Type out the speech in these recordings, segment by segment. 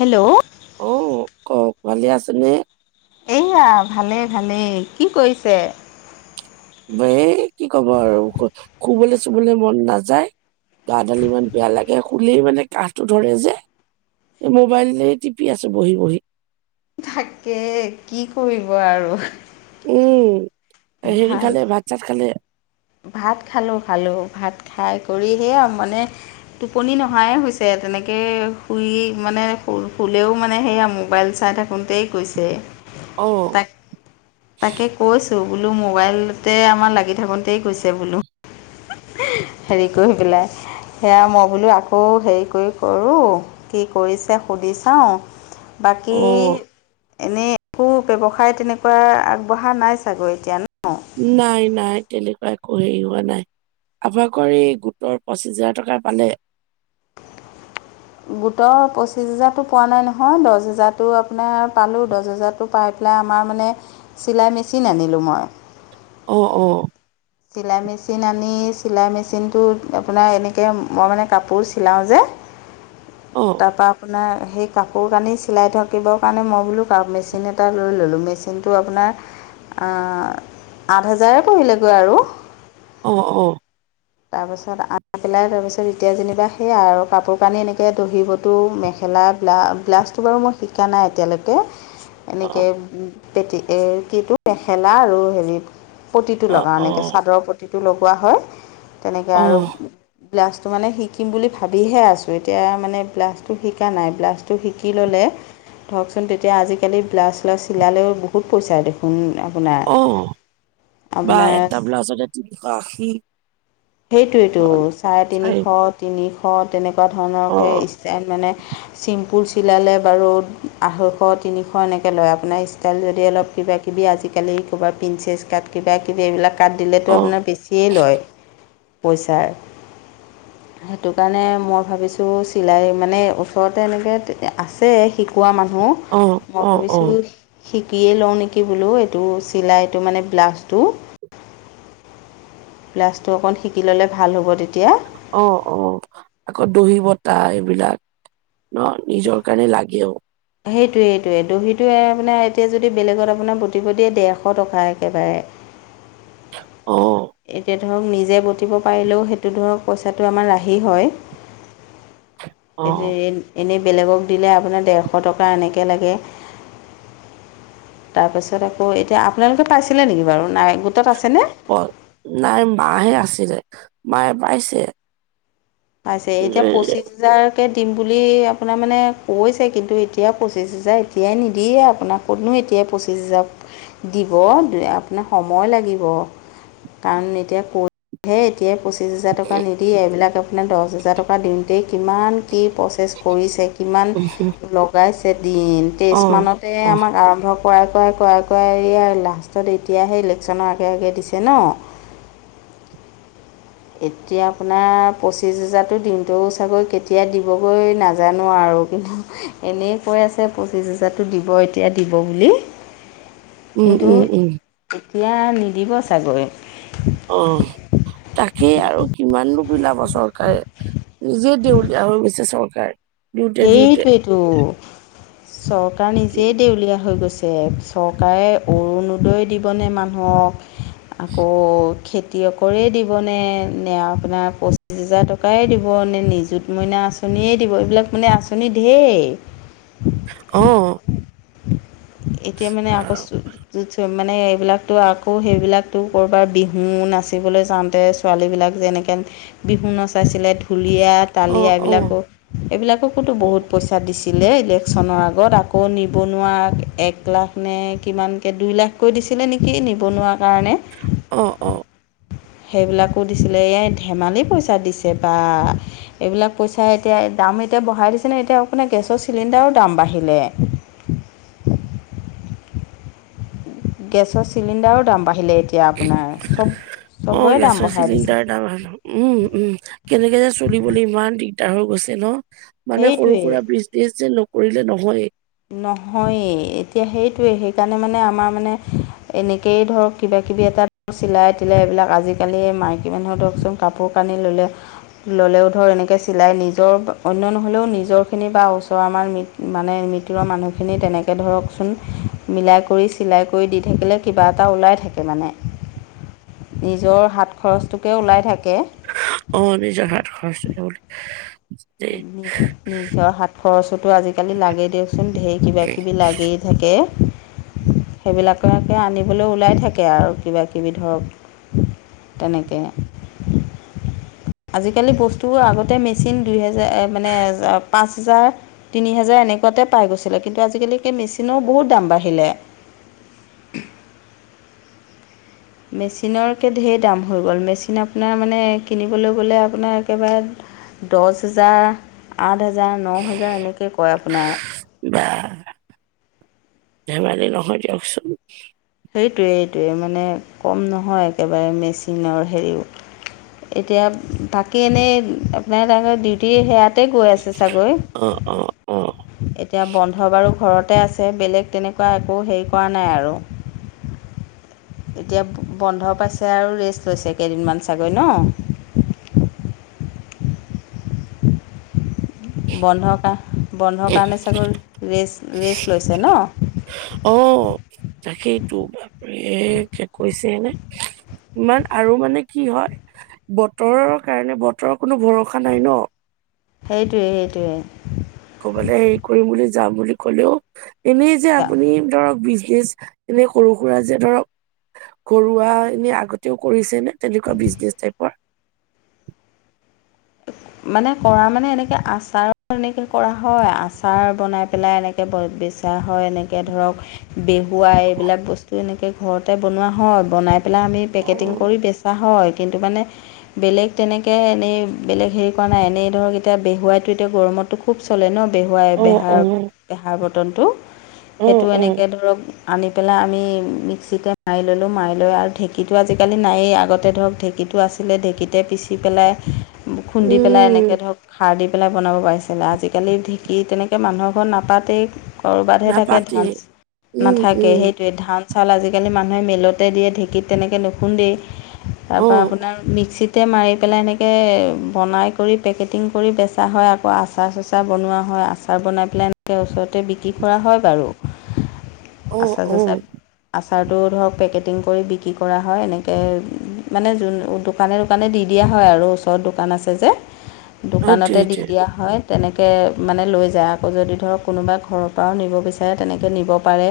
Hello, অ, কওক ভালে আছে নে? এইয়া ভালেই-ভালেই কি কৰিছে? এ কি ক'ব আৰু শুবল চুবলে মন নাযায়। গাডালি ইমান বেয়া লাগে খুলেই মানে কাহটো ধৰে যে। মোবাইল টিপি আছোঁ বহি-বহি। তাকে কি কৰিব আৰু। উম, হেৰি ভাল খালে ভাত চাত খালে? ভাত খালোঁ-খালোঁ ভাত খাই কৰি সেয়া আৰু মানে, টোপনি নহাই‌ হৈছে, তেনেকে শুই মানে শুলেও মানে সেয়া মোবাইল চাই থাকোঁতেই গৈছে। অ', তাক তাকে কৈছোঁ বোলো মোবাইলতে আমাৰ লাগি থাকোতে গৈছে বোলো। হেৰি কৰি পেলাই সেয়া মই বোলো আকৌ হেৰি কৰি কৰো। কি কৰিছে সুধি চাওঁ? বাকী অ', এনেই একো ব্যৱসায় তেনেকুৱা আগবঢ়া নাই চাগৈ এতিয়া ন। নাই-নাই তেনেকুৱা একো হেৰি হোৱা নাই। আপোনালোকৰ হেৰি গোটৰ পঁচিছ হাজাৰ টকাৰ পালে। গোটৰ পঁচিছ হেজাৰতটো পোৱা নাই নহয় দহ হেজাৰটো আপোনাৰ পালোঁ, দহ হেজাৰত টো পাই পেলাই আমাৰ মানে চিলাই মেচিন আনিলোঁ মই। অ', অ', চিলাই মেচিন আনি চিলাই মেচিনটোত আপোনাৰ এনেকৈ মই মানে কাপোৰ চিলাওঁ যে অ', তাৰ পৰা আপোনাৰ সেই কাপোৰ কানি চিলাই থাকিবৰ কাৰণে মই বোলো মেচিন এটা লৈ ল'লোঁ মেচিনটো আপোনাৰ। আঠ হোজাৰে পৰিলেগৈ আৰু। অ' অ' তাৰপিছত আনি পেলাই তাৰপিছত এতিয়া যেনিবা সেয়াাই আৰু কাপোৰ কানি এনেকৈ দহি বতো। মেখেলা ব্লা ব্লাউজটো বাৰু মই শিকা নাই এতিয়ালৈকে। এনেকে অ', পেতি কি মেখেলা আৰু হেৰি পতিটো অ', লগাওঁ। অ', ছাদৰ পতিটো লগোৱা হয় তেনেকৈ আৰু। অ', ব্লাউজটো মানে শিকিম বুলি ভাবিহে আছোঁ এতিয়া মানে ব্লাছটো শিকা নাই ব্লাছটো শিকি ল'লে। ধৰকচোন তেতিয়া আজিকালি ব্লাউজ চিলালেও চিলালে বহুত পইচা। উম আপোনাৰ। অ' বা এটা আপোনাৰ ব্লাজতে তিনিশ আশি। সেইটোৱেইটো চাৰে তিনিশ। তিনিশ তেনেকুৱা ধৰণৰ অ', সেই ষ্টাইল মানে চিম্প। চিম্পল চিলালে বাৰু আঢ়ৈশ তিনিশ এনেকৈ লয় আপোনাৰ ষ্টাইল যদি অলপ কিবা কিবি কিবি আজিকালি ক'ৰবাত প্ৰিন্সেছ কাট কিবা কিবি এইবিলাক কাট দিলেতো অ'। আপোনাৰ বেছিয়ে লয়। পইচাৰ। সেইটো কাৰণে মই ভাবিছোঁ চিলাই মানে ওচৰতে এনেকৈ আছে। কোৱা মানুহ অ', মই অ', ভাবিছোঁ। অ', শিকিয়েই লওঁ নেকি বোলো এইটো চিলাইটো মানে ব্লাউজটো। ব্লাউজটো অকণ শিকি ল'লে ভাল হ'ব তেতিয়া। অ' অ' আকৌ দহি বটা এইবিলাক ন নিজৰ কাৰণে লাগেও। সেইটোৱেই সেইটোৱে দহিটোৱে আপোনাৰ এতিয়া যদি বেলেগত আপোনাৰ বটিব দিয়ে ডেৰশ টকা একেবাৰে। অ' এতিয়া ধৰক নিজে বটিব পাৰিলেও সেইটো ধৰক পইচাটো আমাৰ ৰাহি হয়। অ', এনেই বেলেগক দিলে আপোনাৰ ডেৰশ টকা এনেকে লাগে। তাৰপাছত আকৌ এতিয়া আপোনালোকে পাইছিলে নেকি বাৰু নাই গোটত আছেনে? নাই মায়েহে আছিলে মায়ে পাইছে। পাইছে কিন্তু এতিয়া পঁচিছ। পঁচিছ হেজাৰকৈ দিম বুলি আপোনাৰ মানে কৈছে, কিন্তু এতিয়া পঁচিছ হেজাৰ এতিয়াই নিদিয়ে আপোনাক। কতনো এতিয়া পঁচিছ হেজাৰ দিব আপোনাৰ সময় লাগিব। কাৰণ এতিয়া কয়হে এতিয়া। পশিচ হাজাৰ টকা নিদিয়ে, এই বিলাক আপোনাৰ দেশ হাজাৰ টকা দিওঁতে কিমান কি পচেছ কিৰিছে। কিমান লগাইছে দিন। তেইছ অ', মানতে অ', আমাক আৰম্ভ কৰাই- কৰাই -কৰাই -কৰাই এই লাষ্টত এতিয়াহে ইলেকশ্যনৰ আগে আগে দিছে ন' এতিয়া আপোনাৰ পঁচিছ হেজাৰটো দিনটোও চাগৈ কেতিয়া দিবগৈ নাজানো আৰু কিন্তু। এনেই কৈ আছে পঁচিছ হোজাৰটো দিব এতিয়া দিব বুলি। উম, কিন্তু উম, উম, এতিয়া নিদিব চাগৈ। অ'তাকেই আৰু কিমান বিলাব চৰকাৰে। নিজে দেউলীয়া হৈ গৈছে চৰকাৰ। দিওঁতে দিওঁতে সেইটোৱেইটো চৰকাৰ নিজেই দেউলীয়া হৈ গৈছে। চৰকাৰে অৰুণোদয় দিবনে মানুহক আকৌ খেতি। খেতিয়কৰেই দিবনে নে আপোনাৰ পঁচিছ হোজাৰ টকায়ে দিব নে নিযুত মইনা আচনি আঁচনিয়েই দিব এইবিলাক মানে আঁচনি ঢেই। অ' এতিয়া মানে আগষ্টত য মানে এইবিলাকতো আকৌ সেইবিলাকতো ক'ৰবাত বিহু নাচিবলৈ যাওঁতে ছোৱালীবিলাক যেনেকৈ বিহু নচাইছিলে ঢুলীয়া তালিয়া অ', অ', এইবিলাকো। এইবিলাককোতো অ', বহুত পইচা দিছিলে ইলেকশ্যনৰ আগত আকৌ নিবনুৱা। এক লাখ নে কিমানকে দুই লাখকৈ দিছিলে নেকি নিবনুৱা ৰ কাৰণে। অ', অ'। সেইবিলাকো দিছিলে। এই ধেমালি পইচা দিছে বা। এইবিলাক পইচা এতিয়া দাম এতিয়া বঢ়াই দিছে নহয়। এতিয়া আপোনাৰ গেছৰ চিলিণ্ডাৰো দাম বাঢ়িলে। গেছৰ চিলিণ্ডাৰো দাম বাঢ়িলে এতিয়া আপোনাৰ। চব অ চবৰে দাম গেছৰ বঢ়াই দিছে। [unintelligible] উম, উম। কেনেকে যে চলিবলে ইমান দিগদাৰ হৈ গৈছে ন। মানে সৰু সেইটোৱে সুৰা বীজ বীজ নকৰিলে নহয়ে। নহয়ে, এতিয়া সেইটোৱে সেইকাৰণে মানে আমাৰ মানে এনেকেই ধৰক কিবা-কিবি এটা ধৰ চিলা- তিলাই এইবিলাক আজি-কালি মাইকী মানুহৰ ধৰকচোন কাপোৰ কানি ল'লে ল'লেও ধৰ এনেকে চিলাই নিজৰ অন্য নহ'লেও নিজৰখিনি বা ওচৰ আমাৰ ম মানে ম মিতিৰৰ মানুহখিনি তেনেকে ধৰকচোন মিলাই কৰি চিলাই কৰি দি থাকিলে কিবা এটা ওলাই থাকে মানে। নিজৰ হাত খৰচটোকে ওলাই থাকে। অ নিজৰ হাত খৰচটো [unintelligible] নিজ নিজৰ হাত খৰচতো আজি-কালি লাগেই দিয়কচোন, ধেই কিবা-কিবি লাগেই। থাকে সেইবিলাককে আনিবলে ওলাই থাকে আৰু কিবা-কিবি ধৰক তেনেকে। আজি-কালি বস্তু আগতে মেচিন দুহেজাৰ মানে এ [unintelligible] পাঁচ হাজাৰ, তিনি হাজাৰ এনেকুৱাতে পাই গৈছিলে। কিন্তু আজি-কালি সেই মেচিনৰো বহুত দাম বাঢ়িলে। মেচিনৰকে ঢেৰ দাম হৈ গ'ল। মেচিন আপোনাৰ মানে কিনিবলে গ'লে আপোনাৰ একেবাৰে দছ হেজাৰ, আঠ হেজাৰ, ন হেজাৰ এনেকৈ কয় আপোনাৰ। বা ধেমালি নহয় দিওকচোন। সেইটোৱেই, এইটোৱে মানে কম নহয় একেবাৰে মেচিনৰ হেৰিও এতিয়া বাকী এনেই আপোনাৰ তাতে ডিউটি সেয়াতে গৈ আছে চাগৈ? অ অ। অ এতিয়া বন্ধ বাৰু ঘৰতে আছে। বেলেগ তেনেকুৱা একো হেৰি কৰা নাই আৰু। এতিয়া বন্ধ পাইছে আৰু ৰেষ্ট লৈছে কেইদিনমান চাগৈ ন? বন্ধৰ কাৰ বন্ধৰ কাৰণে চাগৈ ৰেষ্ট ৰেষ্ট লৈছে ন? অ তাকেইটো বাপৰে কৈছে নে। ইমান আৰু মানে কি হয় বতৰৰ কাৰণে বতৰৰ কোনো ভৰসা নাই ন। সেইটোৱে, সেইটোৱে। ক'বালে হেৰি কৰিম বুলি যাম বুলি ক'লেও এনেই যে আপুনি ধৰক বিজনেচ এনেই সৰু সুৰা যে ধৰক ঘৰুৱা এনে আগতেও কৰিছে নে তেনেকুৱা বিজনেচ টাইপৰ? মানে কৰা মানে এনেকে আচাৰ এনেকে কৰা হয়। আচাৰ বনাই পেলাই এনে কে [unintelligible] বেচা হয় এনেকে ধৰক বে বোৱাই এইবিলাক বস্তু এনেকে ঘৰতে বনোৱা হয়। বনাই পেলাই আমি পেকেটিং অ', কৰি বে হয় কিন্তু মানে বেলেগ তেনেকে এনেই বেলেগ হেৰি কৰা নাই। এনেই ধৰক এতিয়া বেহুৱাইতো এতিয়া গৰমতটো খুব চলে ন'। বেহুৱাই অ', বেহাৰ বেহাৰ বটলটো সেইটো অ', এনেকে অ'। ধৰক আনি পেলাই আমি মিক্সিতে মাৰি ল'লোঁ। মাৰি লৈ আৰু ঢেঁকীটো আজি-কালি নাইয়েই আগতে ধৰক ঢেঁকীটো আছ ছিলে ঢেঁকীতে পিচি পেলাই, খুন্দি পেলাই এনেকৈ উম, ধৰক খাৰ দি পেলাই বনাব পাৰিছিলে। আজি-কালি ঢেঁকী তেনেকে মানুহৰ ঘৰত নাপাতেই। ক'ৰবাতহে থাকে নাপাতে ধান, উম, নাথাকেই উম, সেইটোৱে ধান চান আজি-কালি মানুহে মিলতে দিয়ে। ঢেঁকীত তেনেকৈ নুখুন্দেই, তাৰপৰা অ', আপোনাৰ মিক্সিত তে মাৰি পেলাই এনেকে বনাই কৰি পেকেটিং কৰি বেচা হয়। আকৌ আচাৰ-চাচাৰ বনোৱা হয়। আচাৰ বনাই পেলাই ওচৰতে বিক্ৰী কৰা হয় বাৰু। অ', আচাৰ চাচাৰ, অ'। আ চাৰটো ধৰক পেকেটিং কৰি বিক্ৰী কৰা হয়। এনেক মানে যোন দোকানে দোকানে দি দিয়া হয় আৰু ওচৰত দোকান আছে যে। সেইটোৱে দোকানতে দি সেইটোৱে দিয়া হয়। তেনেকে মানে লৈ যায়। আকৌ যদি ধৰক কোনোবা ঘৰৰ পৰাও নিব বিচাৰে তেনেকে নিব পাৰে।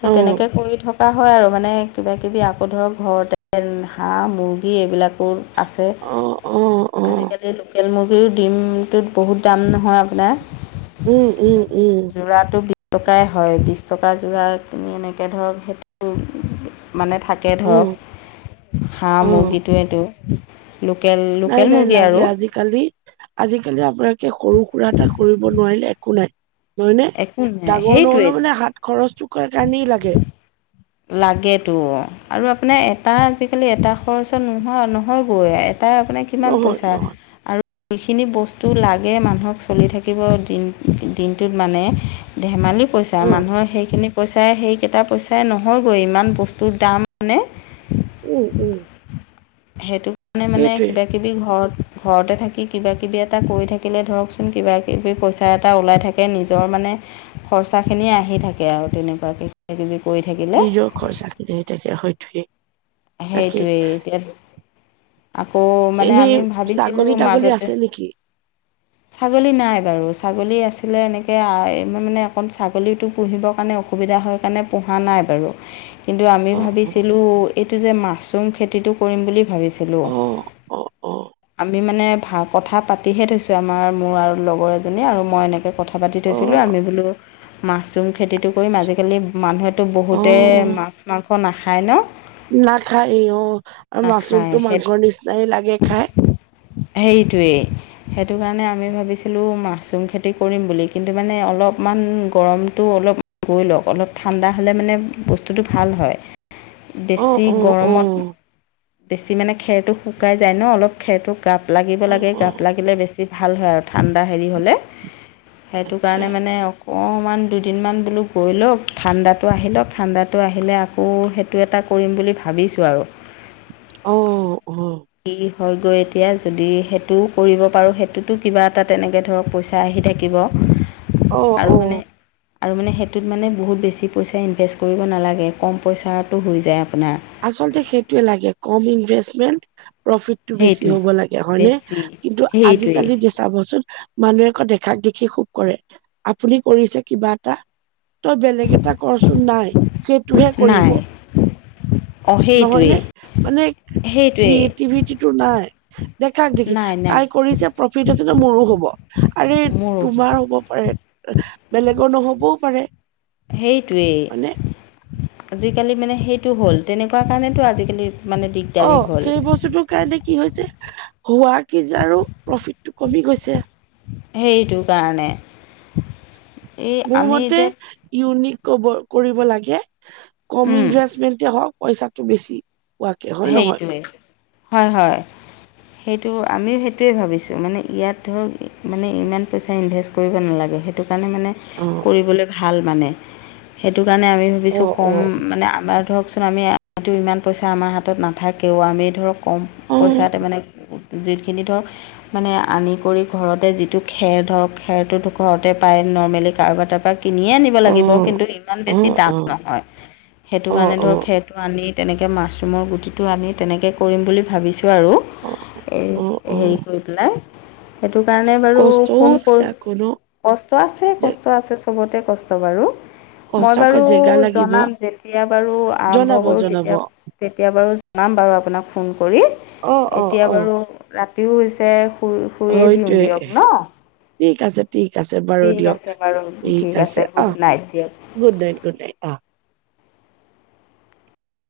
সেই অ', তেনেকে কৰি থকা হয় আৰু মানে কিবাকিবি আকৌ ধৰক ঘৰতে হাঁহ মুৰ্গী এইবিলাকো আছে। অঁ, অহ। আজিকালি লোকেল মুৰ্গীৰ ডিমটোত বহুত দাম নহয় আপোনাৰ। উম, উম, উম। যোৰাটো বিছ টকাই হয়। বিছ টকা যোৰা কিনি এনেকে ধৰক সেইটো উম মানে থাকে ধৰক। উম, হাঁহ, অ', মুৰ্গীটোৱেটো লোকেল নাই লোকেল নাই মুৰ্গী লাগে। আৰু আজি কালি, আজিকালি আপোনালোকে সৰু সুৰা এটা কৰিব নোৱাৰিলে একো নাই। নহয় নে? একো নাই ডাঙৰ সেইটোৱে নহ'লেও মানে হাত খৰচটোৰ কৰাৰ কাৰণেই লাগে। লাগেতো, আৰু আপোনাৰ এটা আজিকালি এটা খৰচত নোহোৱা নহ'গৈ। এটাই আপোনাক কিমান নহয় পইচা নহয় আৰু যিখিনি বস্তু লাগে মানুহক চলি থাকিব দিন দিনটোত মানে ধেমালি পইচা চা অ', মানুহৰ সেইখিনি পইচাই, সেইকেইটা পইচাই নহয়গৈ। ইমান বস্তুৰ দাম মানে উম উম। সেইটো কাৰণে মানে সেইটোৱে। কিবা কিবি ঘৰত, ঘৰতে থাকি কিবা কিবি এটা কৰি থাকিলে ধৰকচোন কিবা কিবি পইচা এটা ওলাই থা কে। নিজৰ মানে খৰচাখিনিয়ে আহি থাকে আৰু তেনেকুৱাকে কিবা কিবি কৰি নিজৰ খৰচাখিনি আহি থাকে। হয় ঠিকেই। সেইটোৱেই এতিয়া আকৌ মানে এনেই আমি ভাবিছিলোঁ ছাগলী তাগলী মাজতে আছে নেকি ছাগলী নাই বাৰু। ছাগলী আছিলে এনেকে আ এইবাৰ মানে অকণ ছাগলীটো পুহিবৰ কাৰণে অ অসুবিধা হয় কাৰণে পোহা নাই বাৰু। কিন্তু আমি অ অ ভাবিছিলোঁ এইটো যে মাছৰুম খেতিটো কৰিম বুলি ভাবি ছিলোঁ। অ অ অ আমি মানে ভা কথা পাতিহে থৈছোঁ। আমাৰ মোৰ আৰু লগৰ এজনীয়ে আৰু মই এনেকে কথা কথা পাতি অ থৈছিলোঁ। আমি বোলো মাছৰুম খেতিটো আচ্ছা কৰিম আচ্ছা আজিকালি মানুহেতো অ বহুতে মাছ মাংস নাখায় ন? নাখায় অঁ, আৰু নাখায় মাছৰুমটো মাংসৰ নিচিনাই লাগে খাই। সেইটোৱে। সেইটো কাৰণে আমি ভাবিছিলোঁ মাছৰুম খেতি কৰিম বুলি কিন্তু মানে অলপমান গৰমটো অলপ গৈ লৱক অলপ ঠাণ্ডা হ'লে মানে বস্তুটো ভাল হয়। অ যি অ অ গৰমত বেছি মানে খেৰটো শুকাই যায় ন অলপ খেৰটো গাপ লাগিব অ লাগে অ গাপ লাগিলে বেছি ভাল হয় আৰু ঠাণ্ডা হেৰী হ'লে। সেইটো আচ্ছা কাৰণে মানে অকমান দুদিনমান বোলো গৈ লৱক ঠাণ্ডাটো আহি লৱক ঠাণ্ডাটো আহিলে আ আকৌ সেইটো এটা কৰিম বুলি ভাবিছোঁ আৰু। ঔ অহ। কি হয়গৈ এতিয়া যদি সেইটো কৰিব পাৰোঁ। সেইটোতো কিবা এটা তেনেকে ধৰক পইচা পইচা আহি থাকিব অ অ আৰু মানে আৰু মানে সেইটোত মানে বহুত বেছি পইচা ইনভেষ্ট কৰিব নালাগে। কম পইচা টো হৈ যায় আপোনাৰ। আচলতে সেইটোৱে লাগে কম ইনভেষ্টমেন্ট প্ৰফিত টো বেছি সেইটোৱে হ'ব লাগে, হয়নে? বেছি কিন্তু সেইটোৱেই আজিকালি চাবচোন মানুহে আকৌ দেখাক দেখি শোক কৰে। আপুনি কৰিছে কিবা এটা তই বেলেগ এটা কৰচোন নাই সেইটোহে নাই কৰিব। অঁ সেইটোৱেই নহয়নে? মানে সেইটোৱেই ক্ৰিয়েটিভিটিটো নাই। দেখাক দেখি নাই নাই তাই কৰিছে প্ৰফিত আছে ত' মোৰো হ'ব। আৰে মোৰো তোমাৰ হ'ব পাৰে। এহ বেলেগৰ নহ'বও পাৰে। সেইটোৱেই। হয়নে আজিকালি মানে সেইটো হ'ল তেনেকুৱা কাৰণেটো আজিকালি মানে দিগ অ সেই বস্তুটোৰ কাৰণে কি হৈছে হোৱা কেইজাৰো প্ৰফিতটো কমি গৈছে। সেইটো কাৰণে। এই মোৰ আমি মতে এতিয়া ইউনিক ক কৰিব লাগে কম উম, ইনভেষ্টমেন্টে হওঁক পইচাটো বেছি পোৱাকে হয় নহয় সেইটোৱে, হয় হয়। সেইটো আমিও সেইটোৱে ভাবিছোঁ মানে ইয়াত ধৰক মানে ইমান পইচা ইনভেষ্ট কৰিব নালাগে। সেইটো কাৰণে মানে অঁ। কৰিবলৈ ভাল মানে, সেইটো কাৰণে আমি অ ভাবিছোঁ অ কম মানে আমাৰ ধৰক চোন আমি ইমান পইচা আমাৰ হাতত নাথাকেও আমি ধৰক কম অ পইচাতে মানে যিখিনি ধৰক মানে আনি কৰি ঘৰতে যিটো খেৰ ধৰক খেৰটোতো ঘৰতে পায়। নৰ্মেলি কাৰোবাৰ তাৰপৰা কিনিয়ে আনিব অ লাগিব কিন্তু ইমান অ বেছি দাম অ নহয়। সেইটো অ কাৰণে অ ধৰক খেৰটো আনি তেনেকে মাছৰুমৰ গুটিটো আনি তেনেকে কৰিম বুলি ভাবিছোঁ আৰু। অ এই অ অ হেৰী কৰি পেলাই। সেইটো কাৰণে বাৰু কষ্টও ফোন কৰ আছে আকৌ ন কষ্ট আছে যে কষ্ট আছে চবতে কষ্ট বাৰু। কষ্ট মই আকৌ বাৰু জেগা লাগিব জনাম যেতিয়া বাৰু আৰম্ভ জনাব কৰোঁ জনাব তেতিয়া তেতিয়া বাৰু জনাম বাৰু আপোনাক ফোন কৰি অ অ এতিয়া অ বাৰু ৰাতিও হৈছে। শুই শুইয়ে দিওঁ হয়টোৱে দিয়ক ন ঠিক আছে। ঠিক আছে বাৰু ঠিক দিয়ক আছে বাৰু ঠিক আছে গুড অহ নাইট দিয়ক গুড নাইথট গুড নাইথট অহ।